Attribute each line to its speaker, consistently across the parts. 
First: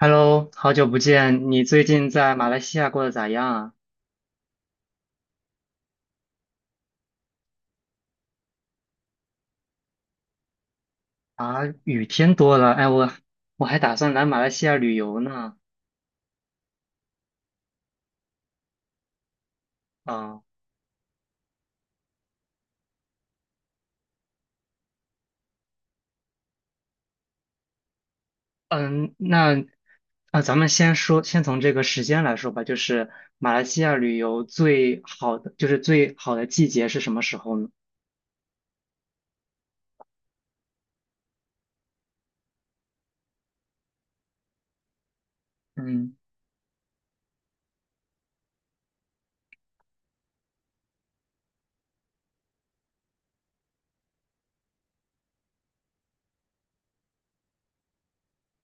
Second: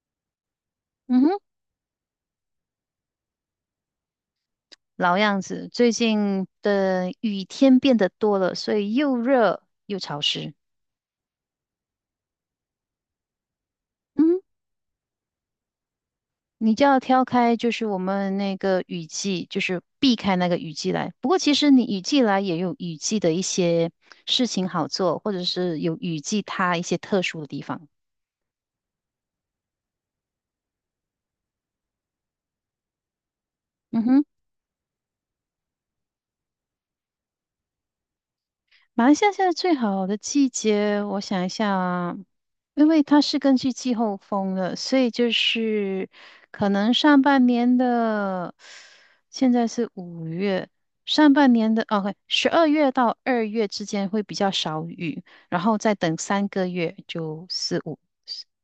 Speaker 1: Hello，好久不
Speaker 2: 嗯哼，
Speaker 1: 见，你最近在马来西亚过得咋样
Speaker 2: 老样子，最近的雨天变得多了，所以又热又潮湿。
Speaker 1: 啊？啊，雨天多了，哎，我还打算来马
Speaker 2: 嗯，
Speaker 1: 来西亚旅游呢。
Speaker 2: 你就要挑开，就是我们那个雨季，就是避开
Speaker 1: 啊，
Speaker 2: 那个雨季来。不过其实你雨季来也有雨季的一些事情好做，或者是有雨季它一些特殊的地方。
Speaker 1: 嗯，那啊，咱们先说，先从这个时间来说吧，就是马来西亚
Speaker 2: 嗯
Speaker 1: 旅
Speaker 2: 哼。
Speaker 1: 游最好的，就是最好的季节是什么时候呢？
Speaker 2: 马来西亚现在最好的季节，我想一下啊，因为它是根据季候风的，所以就是
Speaker 1: 嗯，
Speaker 2: 可能上半年的，现在是5月，上半年的哦，十二月到二月之间会比较少雨，然后再等三个月就四五，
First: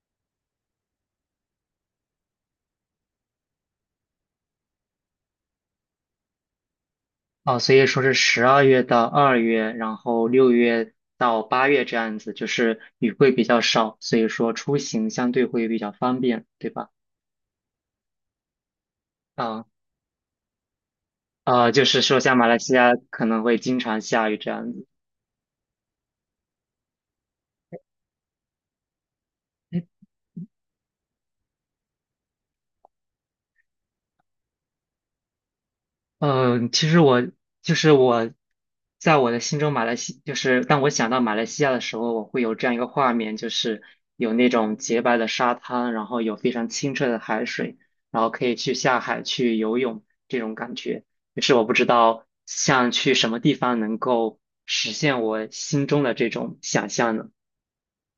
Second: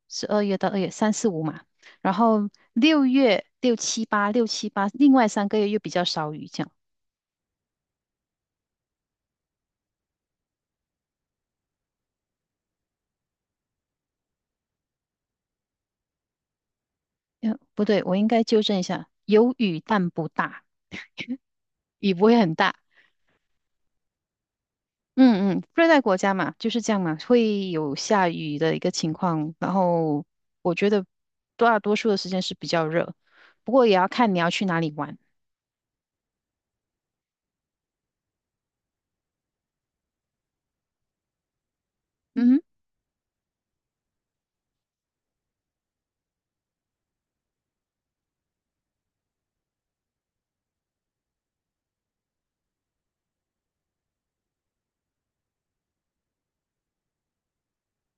Speaker 2: 十二月到二月三四五嘛，然后6月六七八六七八，另外三个月又比较少雨，这样。
Speaker 1: 哦，所以说是12月到二月，然后6月到8月这样子，就是雨会比较少，所以说出行相对会比较方便，对吧？
Speaker 2: 不对，我应该纠正一下，有
Speaker 1: 啊。
Speaker 2: 雨但不大。
Speaker 1: 就是
Speaker 2: 雨
Speaker 1: 说
Speaker 2: 不
Speaker 1: 像
Speaker 2: 会
Speaker 1: 马
Speaker 2: 很
Speaker 1: 来西
Speaker 2: 大。
Speaker 1: 亚可能会经常下雨这样子。
Speaker 2: 嗯嗯，热带国家嘛，就是这样嘛，会有下雨的一个情况。然后我觉得大多数的时间是比较热，不过也要看你要去哪里玩。
Speaker 1: 嗯，其实我就是我，在我的心中，马来西就是当我想到马来西亚的时候，我会
Speaker 2: 嗯
Speaker 1: 有
Speaker 2: 哼。
Speaker 1: 这样一个画面，就是有那种洁白的沙滩，然后有非常清澈的海水，然后可以去下海去游泳这种感觉。就是我不知道像去什么地方能够实现我心中的这种想象呢？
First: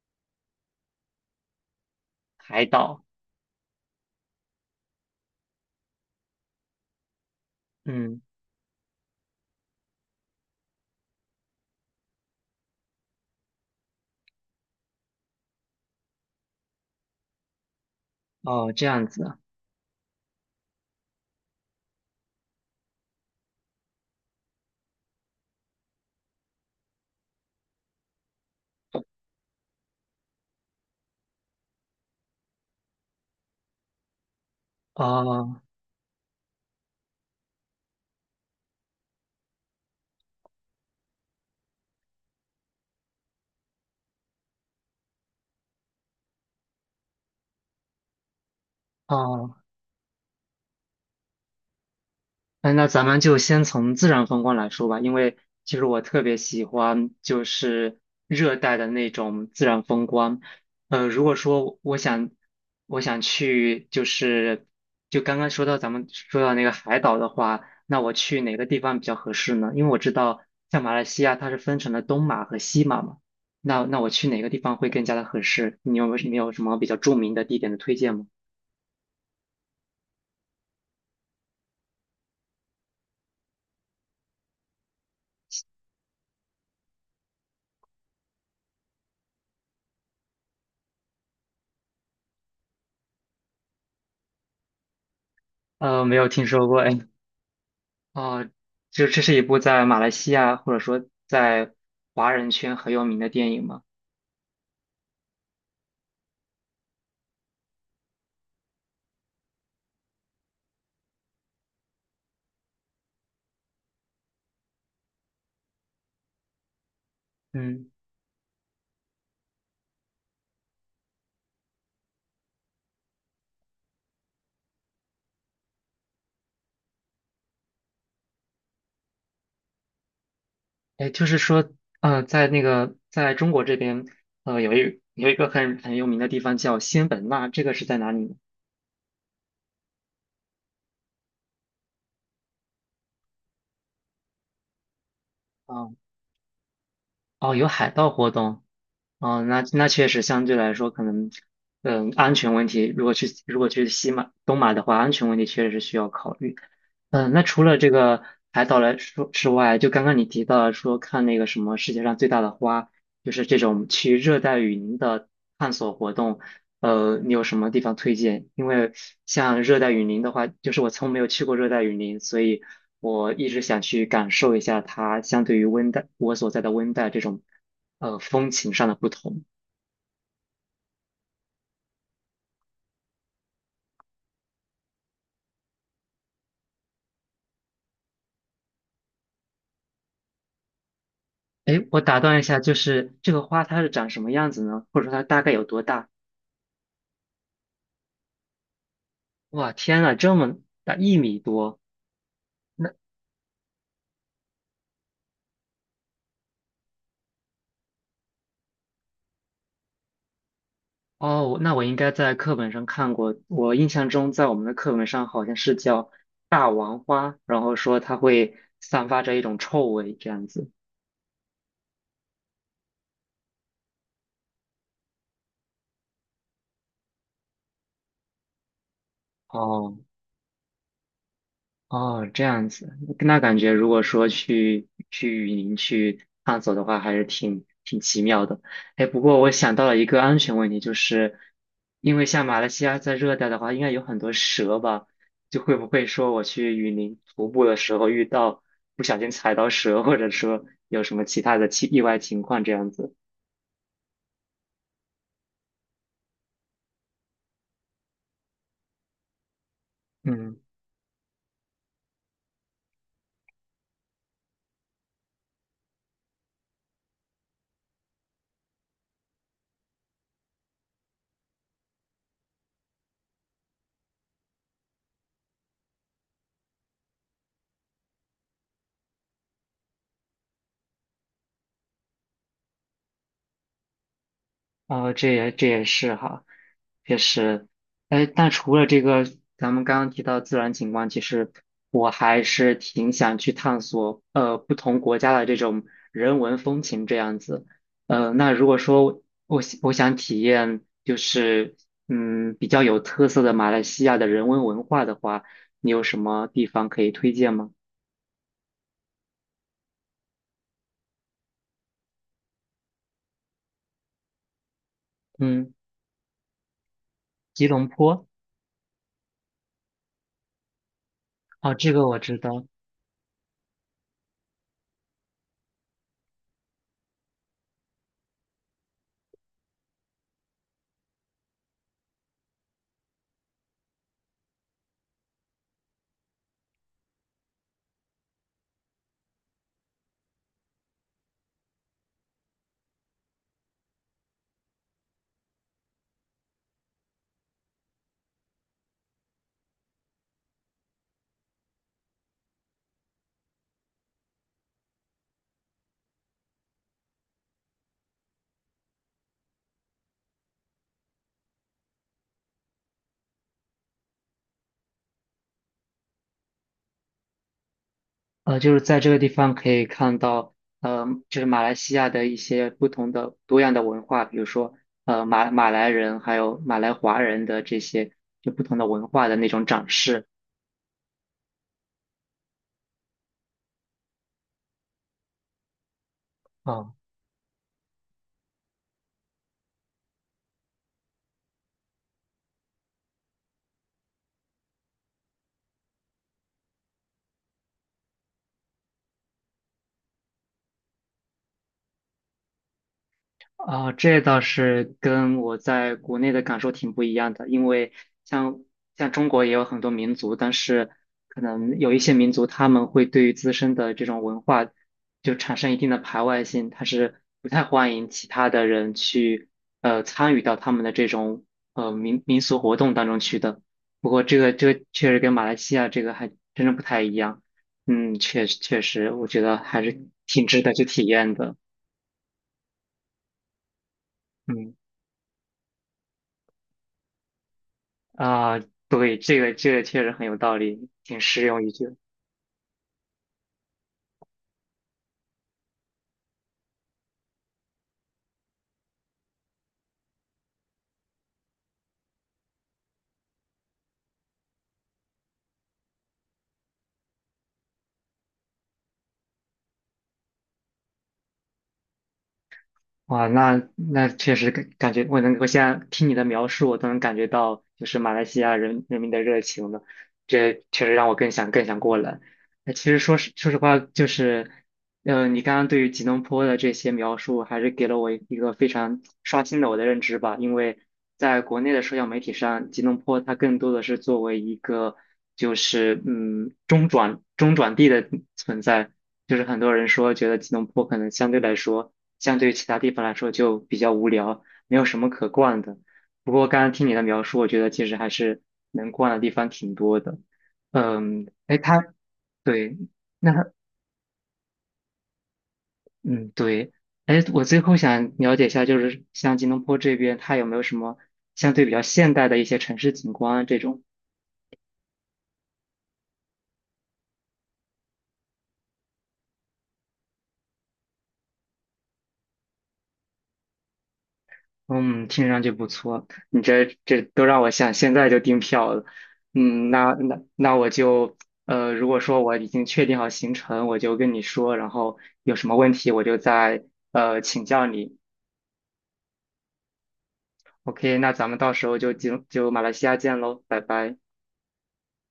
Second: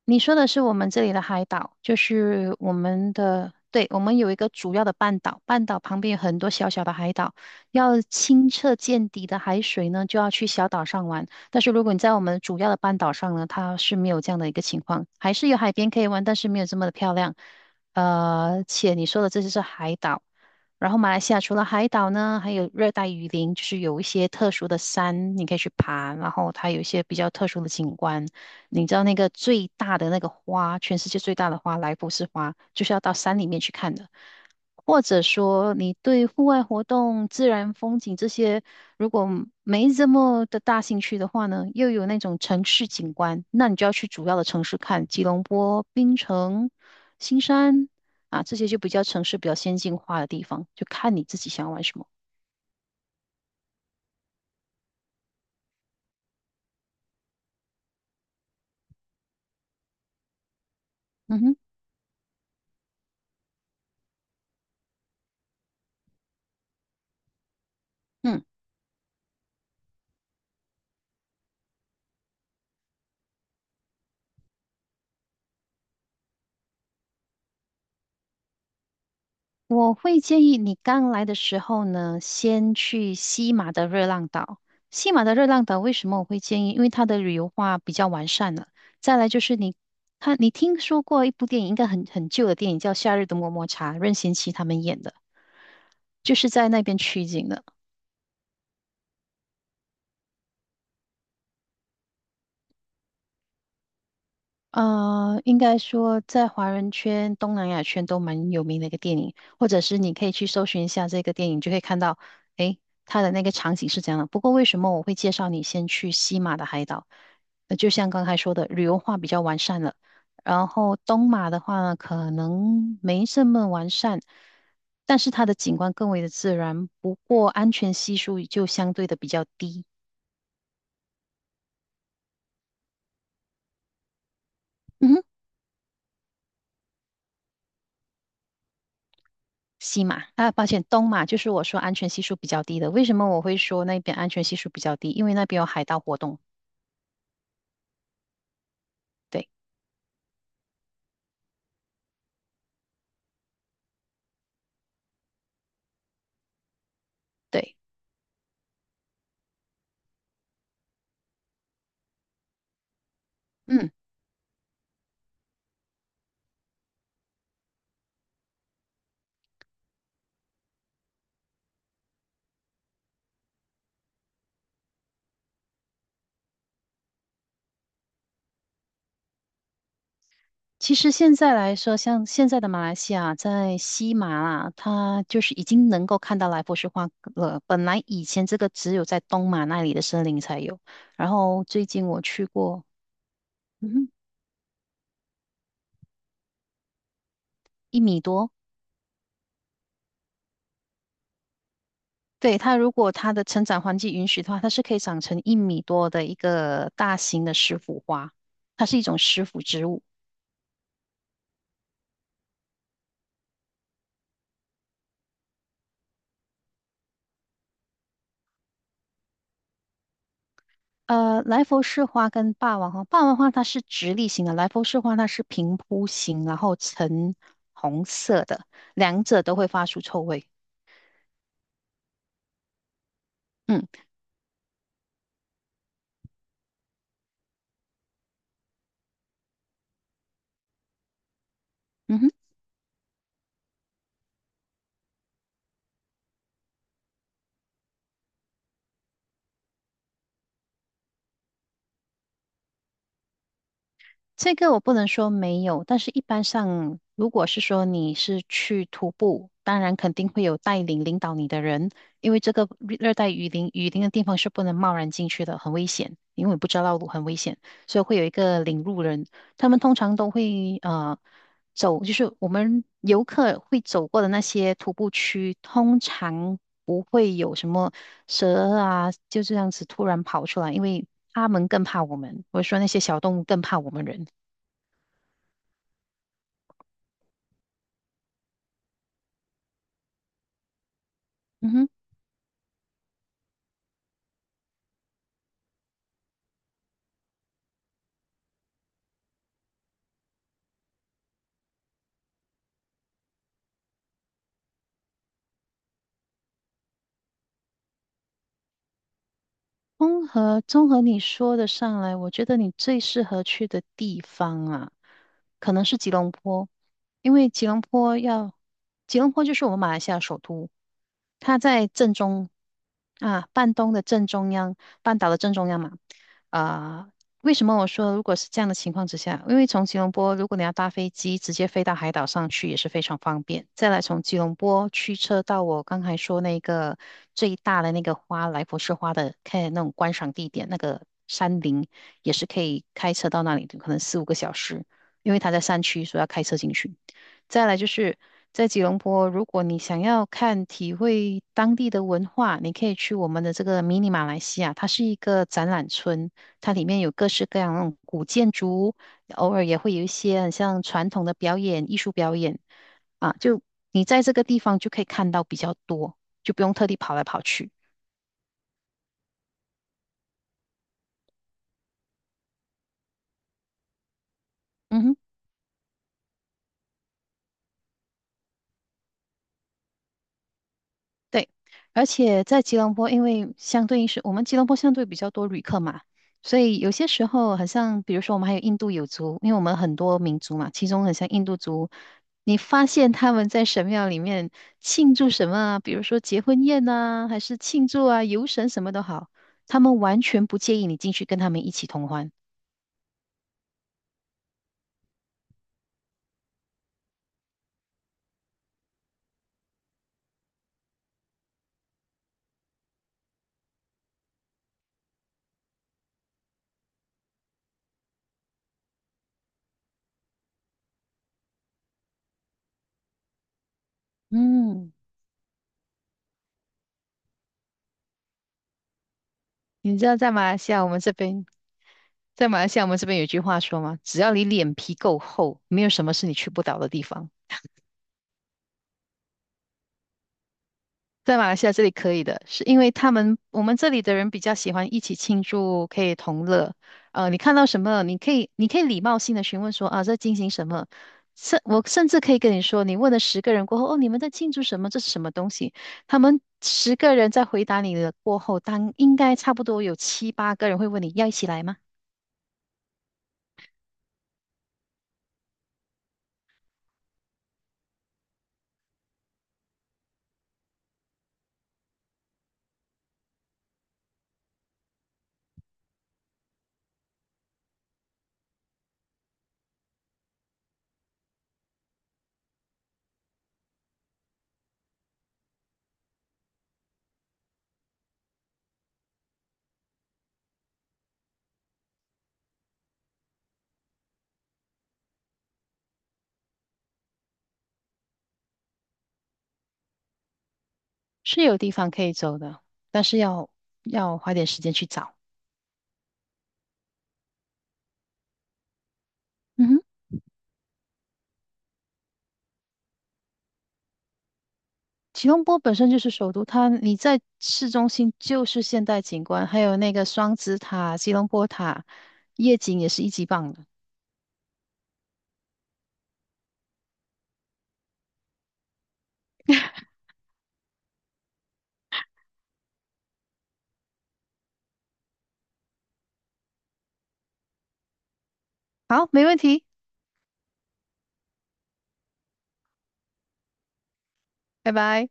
Speaker 2: 你说的是我们这里的海岛，就是
Speaker 1: 海
Speaker 2: 我
Speaker 1: 岛，
Speaker 2: 们的，对，我们有一个主要的半岛，半岛旁边有很多小小的海岛。要
Speaker 1: 嗯，
Speaker 2: 清澈见底的海水呢，就要去小岛上玩。但是如果你在我们主要的半岛上呢，它是没有这样的一个情况，还是有海边可以玩，但是没有这么的漂亮。
Speaker 1: 哦，这
Speaker 2: 且
Speaker 1: 样
Speaker 2: 你说
Speaker 1: 子
Speaker 2: 的
Speaker 1: 啊
Speaker 2: 这就是海岛。然后马来西亚除了海岛呢，还有热带雨林，就是有一些特殊的山，你可以去爬，然后它有一些比较特殊的景观。你知道那个最大的那个花，全世界最大的花，莱佛士花，就是要到山里面去看的。或者
Speaker 1: 哦
Speaker 2: 说，你对户外活动、自然风景这些，如果没这么的大兴趣的话呢，又有那种城市景观，那你就要去主要的城市看，吉隆坡、槟城、新山啊，这些就比较城市比较
Speaker 1: 哦。
Speaker 2: 先进化的地方，就看你自己想要玩什么。
Speaker 1: 哎，那咱们就先从自然风光来说吧，因为其实我特别喜欢就是热带的那种自然风光。如果
Speaker 2: 嗯哼。
Speaker 1: 说我想去就是就刚刚说到咱们说到那个海岛的话，那我去
Speaker 2: 嗯。
Speaker 1: 哪个地方比较合适呢？因为我知道像马来西亚它是分成了东马和西马嘛，那我去哪个地方会更加的合适？你有没有什么比较著名的地点的推荐吗？
Speaker 2: 我会建议你刚来的时候呢，先去西马的热浪岛。西马的热浪岛为什么我会建议？因为它的旅游化比较完善了。再来就是你看，你听说过一部电影，应该很旧的电影，叫《夏日的么么茶》，任贤齐他们演的，
Speaker 1: 没有
Speaker 2: 就
Speaker 1: 听
Speaker 2: 是
Speaker 1: 说
Speaker 2: 在
Speaker 1: 过
Speaker 2: 那边
Speaker 1: 哎。
Speaker 2: 取景的。
Speaker 1: 哦，就这是一部在马来西亚或者说在华人圈很有名的电影吗？
Speaker 2: 应该说在华人圈、东南亚圈都蛮有名的一个电影，或者是你可以去搜寻一下这个电影，就可以看到，诶，它的那个场景是怎样的。不过为什么我会介绍你先去西马的海岛？就
Speaker 1: 嗯，
Speaker 2: 像刚才说的，旅游化比较完善了。然后东马的话呢，可能没这么完善，但是它的景观更为的自然，不过安全系数就相对的比较低。
Speaker 1: 哎，就是说，在那个在中国这边，有一个很很有名的地方叫仙本那，这个是在哪里呢？
Speaker 2: 西马啊，抱歉，东马就是我说安全系数比较低的。为什么我会说那边安全系数比较低？因为那边有海
Speaker 1: 啊、
Speaker 2: 盗活动。
Speaker 1: 哦，有海盗活动，哦，
Speaker 2: 对
Speaker 1: 那那确实相对来说可能，嗯，安全问题，如果去西马东马的话，安全问题确实是需要考虑。嗯，那除了
Speaker 2: 对，
Speaker 1: 这个海岛来说之外，就刚刚你提到了说看那个什么世界上最大的花，就是这种
Speaker 2: 嗯，
Speaker 1: 去热带雨林的探索活动。你有什么地方推荐？因为像热带雨林的话，就是我从没有去过热带雨林，所以我一直想去感受一下它相对于温带我所在的温带这种风情上的不同。
Speaker 2: 其实现在来说，像现在的马来西亚，在西马啊，它就是已经能够看到来佛士花了。本来以前这个只有在东马那里的森林才有，然后
Speaker 1: 诶，
Speaker 2: 最
Speaker 1: 我
Speaker 2: 近
Speaker 1: 打
Speaker 2: 我
Speaker 1: 断一
Speaker 2: 去
Speaker 1: 下，就
Speaker 2: 过，
Speaker 1: 是这个花它是
Speaker 2: 嗯
Speaker 1: 长
Speaker 2: 哼，
Speaker 1: 什么样子呢？或者说它大概有多大？
Speaker 2: 一米多。
Speaker 1: 哇，天呐，这么大，1米多，
Speaker 2: 对，它如
Speaker 1: 那。
Speaker 2: 果它的成长环境允许的话，它是可以长成一米多的一个大型的石斛花，它是一种石斛植物。
Speaker 1: 哦，那我应该在课本上看过。我印象中，在我们的课本上好像是叫大王花，然后说它会散发着一种臭味，这样子。
Speaker 2: 来佛士花跟霸王花，霸王花它是直立型的，来佛士花它是平铺型，然后呈红色的，两者都会发
Speaker 1: 哦
Speaker 2: 出臭味。
Speaker 1: 哦，这样子，那感觉如果
Speaker 2: 嗯
Speaker 1: 说去雨林去探索的话，还是挺奇妙的。哎，不过我想到了一个安全问题，就是因
Speaker 2: 嗯
Speaker 1: 为
Speaker 2: 哼。
Speaker 1: 像马来西亚在热带的话，应该有很多蛇吧？就会不会说我去雨林徒步的时候遇到不小心踩到蛇，或者说有什么其他的奇意外情况这样子？
Speaker 2: 这个我不能说没有，但是一般上，如果是说你是去徒步，当然肯定会
Speaker 1: 嗯
Speaker 2: 有带领领导你的人，因为这个热带雨林，雨林的地方是不能贸然进去的，很危险，因为你不知道道路很危险，所以会有一个领路人，他们通常都会走，就是我们游客会走过的那些徒步区，通常不会有什么蛇啊，就这样子突然跑出来，因为他们更怕我们，我是说那些小动物更怕我们人。
Speaker 1: 哦，这也这也是哈，确实，哎，但除了这个，咱们刚刚提到自然景观，其实
Speaker 2: 嗯哼，
Speaker 1: 我还是挺想去探索，不同国家的这种人文风情这样子。那如果说我想体验，就是嗯，比较有特色的马来西亚的人文文化的话，你有什么地方可以推荐吗？
Speaker 2: 综合你说的上来，我觉得你最适合去的地方啊，
Speaker 1: 嗯，
Speaker 2: 可能是吉隆坡，因为
Speaker 1: 吉
Speaker 2: 吉隆
Speaker 1: 隆
Speaker 2: 坡
Speaker 1: 坡，
Speaker 2: 要，吉隆坡就是我们马来西亚首都，它
Speaker 1: 哦，
Speaker 2: 在
Speaker 1: 这个
Speaker 2: 正
Speaker 1: 我知
Speaker 2: 中
Speaker 1: 道，
Speaker 2: 啊，半东的正中央，半岛的正中央嘛，啊、为什么我说如果是这样的情况之下，因为从吉隆坡如果你要搭飞机直接飞到海岛上去也是非常方便。再来从吉隆坡驱车到我刚才说那个最大的那个花来佛士花的看那种观赏地点，那个山林也是可以开车到那里的，可能四五个小时，因为它在山区，所以要开车进去。再来就是在吉隆坡，如果你想要看体会当地的文化，你可以去我们的这个迷你马来西亚，它是一个展览村。它里面有各式各样那种古建筑，偶尔也会有一些很像传统的表演、艺术表演啊，就你在这个地方就可以看到比较多，就不用特地跑来跑去。
Speaker 1: 就是在这个地方可以看到，就是马来西亚的一些不同的多样的文化，比如说，
Speaker 2: 嗯哼。
Speaker 1: 马来人还有马来华人的这些就不同的文化的那种展示
Speaker 2: 对，而且在吉隆坡，因为相对应是我们吉隆坡相对比较多旅客嘛，所以有
Speaker 1: 啊。
Speaker 2: 些时候好像，比如说我们还有印度有族，因为我们很多民族嘛，其中很像印度族，你发现他们在神庙里面庆祝什么啊？比如说结婚宴呐、还是庆祝啊游神什么都好，他们完全不介意你进去跟他们一起同欢。
Speaker 1: 啊，这倒是跟我在国内的感受挺不一样的，因为像像中国也有很多民族，但是可能有一些民族他们会对于自身的这种文化就产生一定的排外性，他是不太欢迎其他的人去参与到他们的这种民俗活动当中去的。不过这个这个
Speaker 2: 嗯，
Speaker 1: 确实跟马来西亚这个还真的不太一样，嗯，确实确实，我觉得还
Speaker 2: 你知
Speaker 1: 是
Speaker 2: 道在马
Speaker 1: 挺
Speaker 2: 来
Speaker 1: 值得
Speaker 2: 西亚
Speaker 1: 去
Speaker 2: 我们
Speaker 1: 体
Speaker 2: 这
Speaker 1: 验
Speaker 2: 边，
Speaker 1: 的，
Speaker 2: 在马来西亚我们这边有句话说吗？只要你脸
Speaker 1: 嗯。
Speaker 2: 皮够厚，没有什么是你去不到的地方。
Speaker 1: 啊，对，这个这个确实很有道理，挺
Speaker 2: 在
Speaker 1: 实
Speaker 2: 马来
Speaker 1: 用
Speaker 2: 西
Speaker 1: 一
Speaker 2: 亚这里
Speaker 1: 句。
Speaker 2: 可以的，是因为他们我们这里的人比较喜欢一起庆祝，可以同乐。你看到什么，你可以你可以礼貌性的询问说啊，在进行什么。我甚至可以跟你说，你问了十个人过后，哦，你们在庆祝什么？这是什么东西？他们十个人在回答你的过后，当应该差不多有七八个人会问你要一起来吗？
Speaker 1: 哇，那那确实感感觉，我能，我现在听你的描述，我都能感觉到，就是马来西亚人人民的热情了。这确实让我更想更想过来。那其实说实说实话，就是，嗯、你刚刚对于吉隆坡的这些描述，还是给了我一个非常刷新了我的认知吧。因为在国内的社交媒体上，吉隆坡它更多的是作为一个，就是嗯中转地的存在，就是很多人说觉得吉隆坡可能相对来说。相对于其他地方来说就比较无聊，没有什么可逛的。不过刚刚听你的描述，我觉得其实还是能逛的地方挺多的。嗯，
Speaker 2: 是
Speaker 1: 哎，
Speaker 2: 有地方
Speaker 1: 他
Speaker 2: 可以走的，
Speaker 1: 对，
Speaker 2: 但是
Speaker 1: 那
Speaker 2: 要
Speaker 1: 它
Speaker 2: 要花点时间去找。
Speaker 1: 嗯对，哎，我最后想了解一下，就是像吉隆
Speaker 2: 嗯
Speaker 1: 坡
Speaker 2: 哼。
Speaker 1: 这边，它有没有什么相对比较现代的一些城市景观啊这种？
Speaker 2: 吉隆坡本身就是首都，它你在市中心就是现代景观，还有那个双子塔、吉隆坡塔，夜景也是一级棒的。
Speaker 1: 嗯，听上去不错，你这这都让我想现在就订票了。嗯，那那那我就如果说我已经确定好行程，我就跟你说，然后有什么问题我就再请教你。
Speaker 2: 好，没问题，
Speaker 1: OK，那咱们到时候就马来西亚见喽，拜拜。
Speaker 2: 拜拜。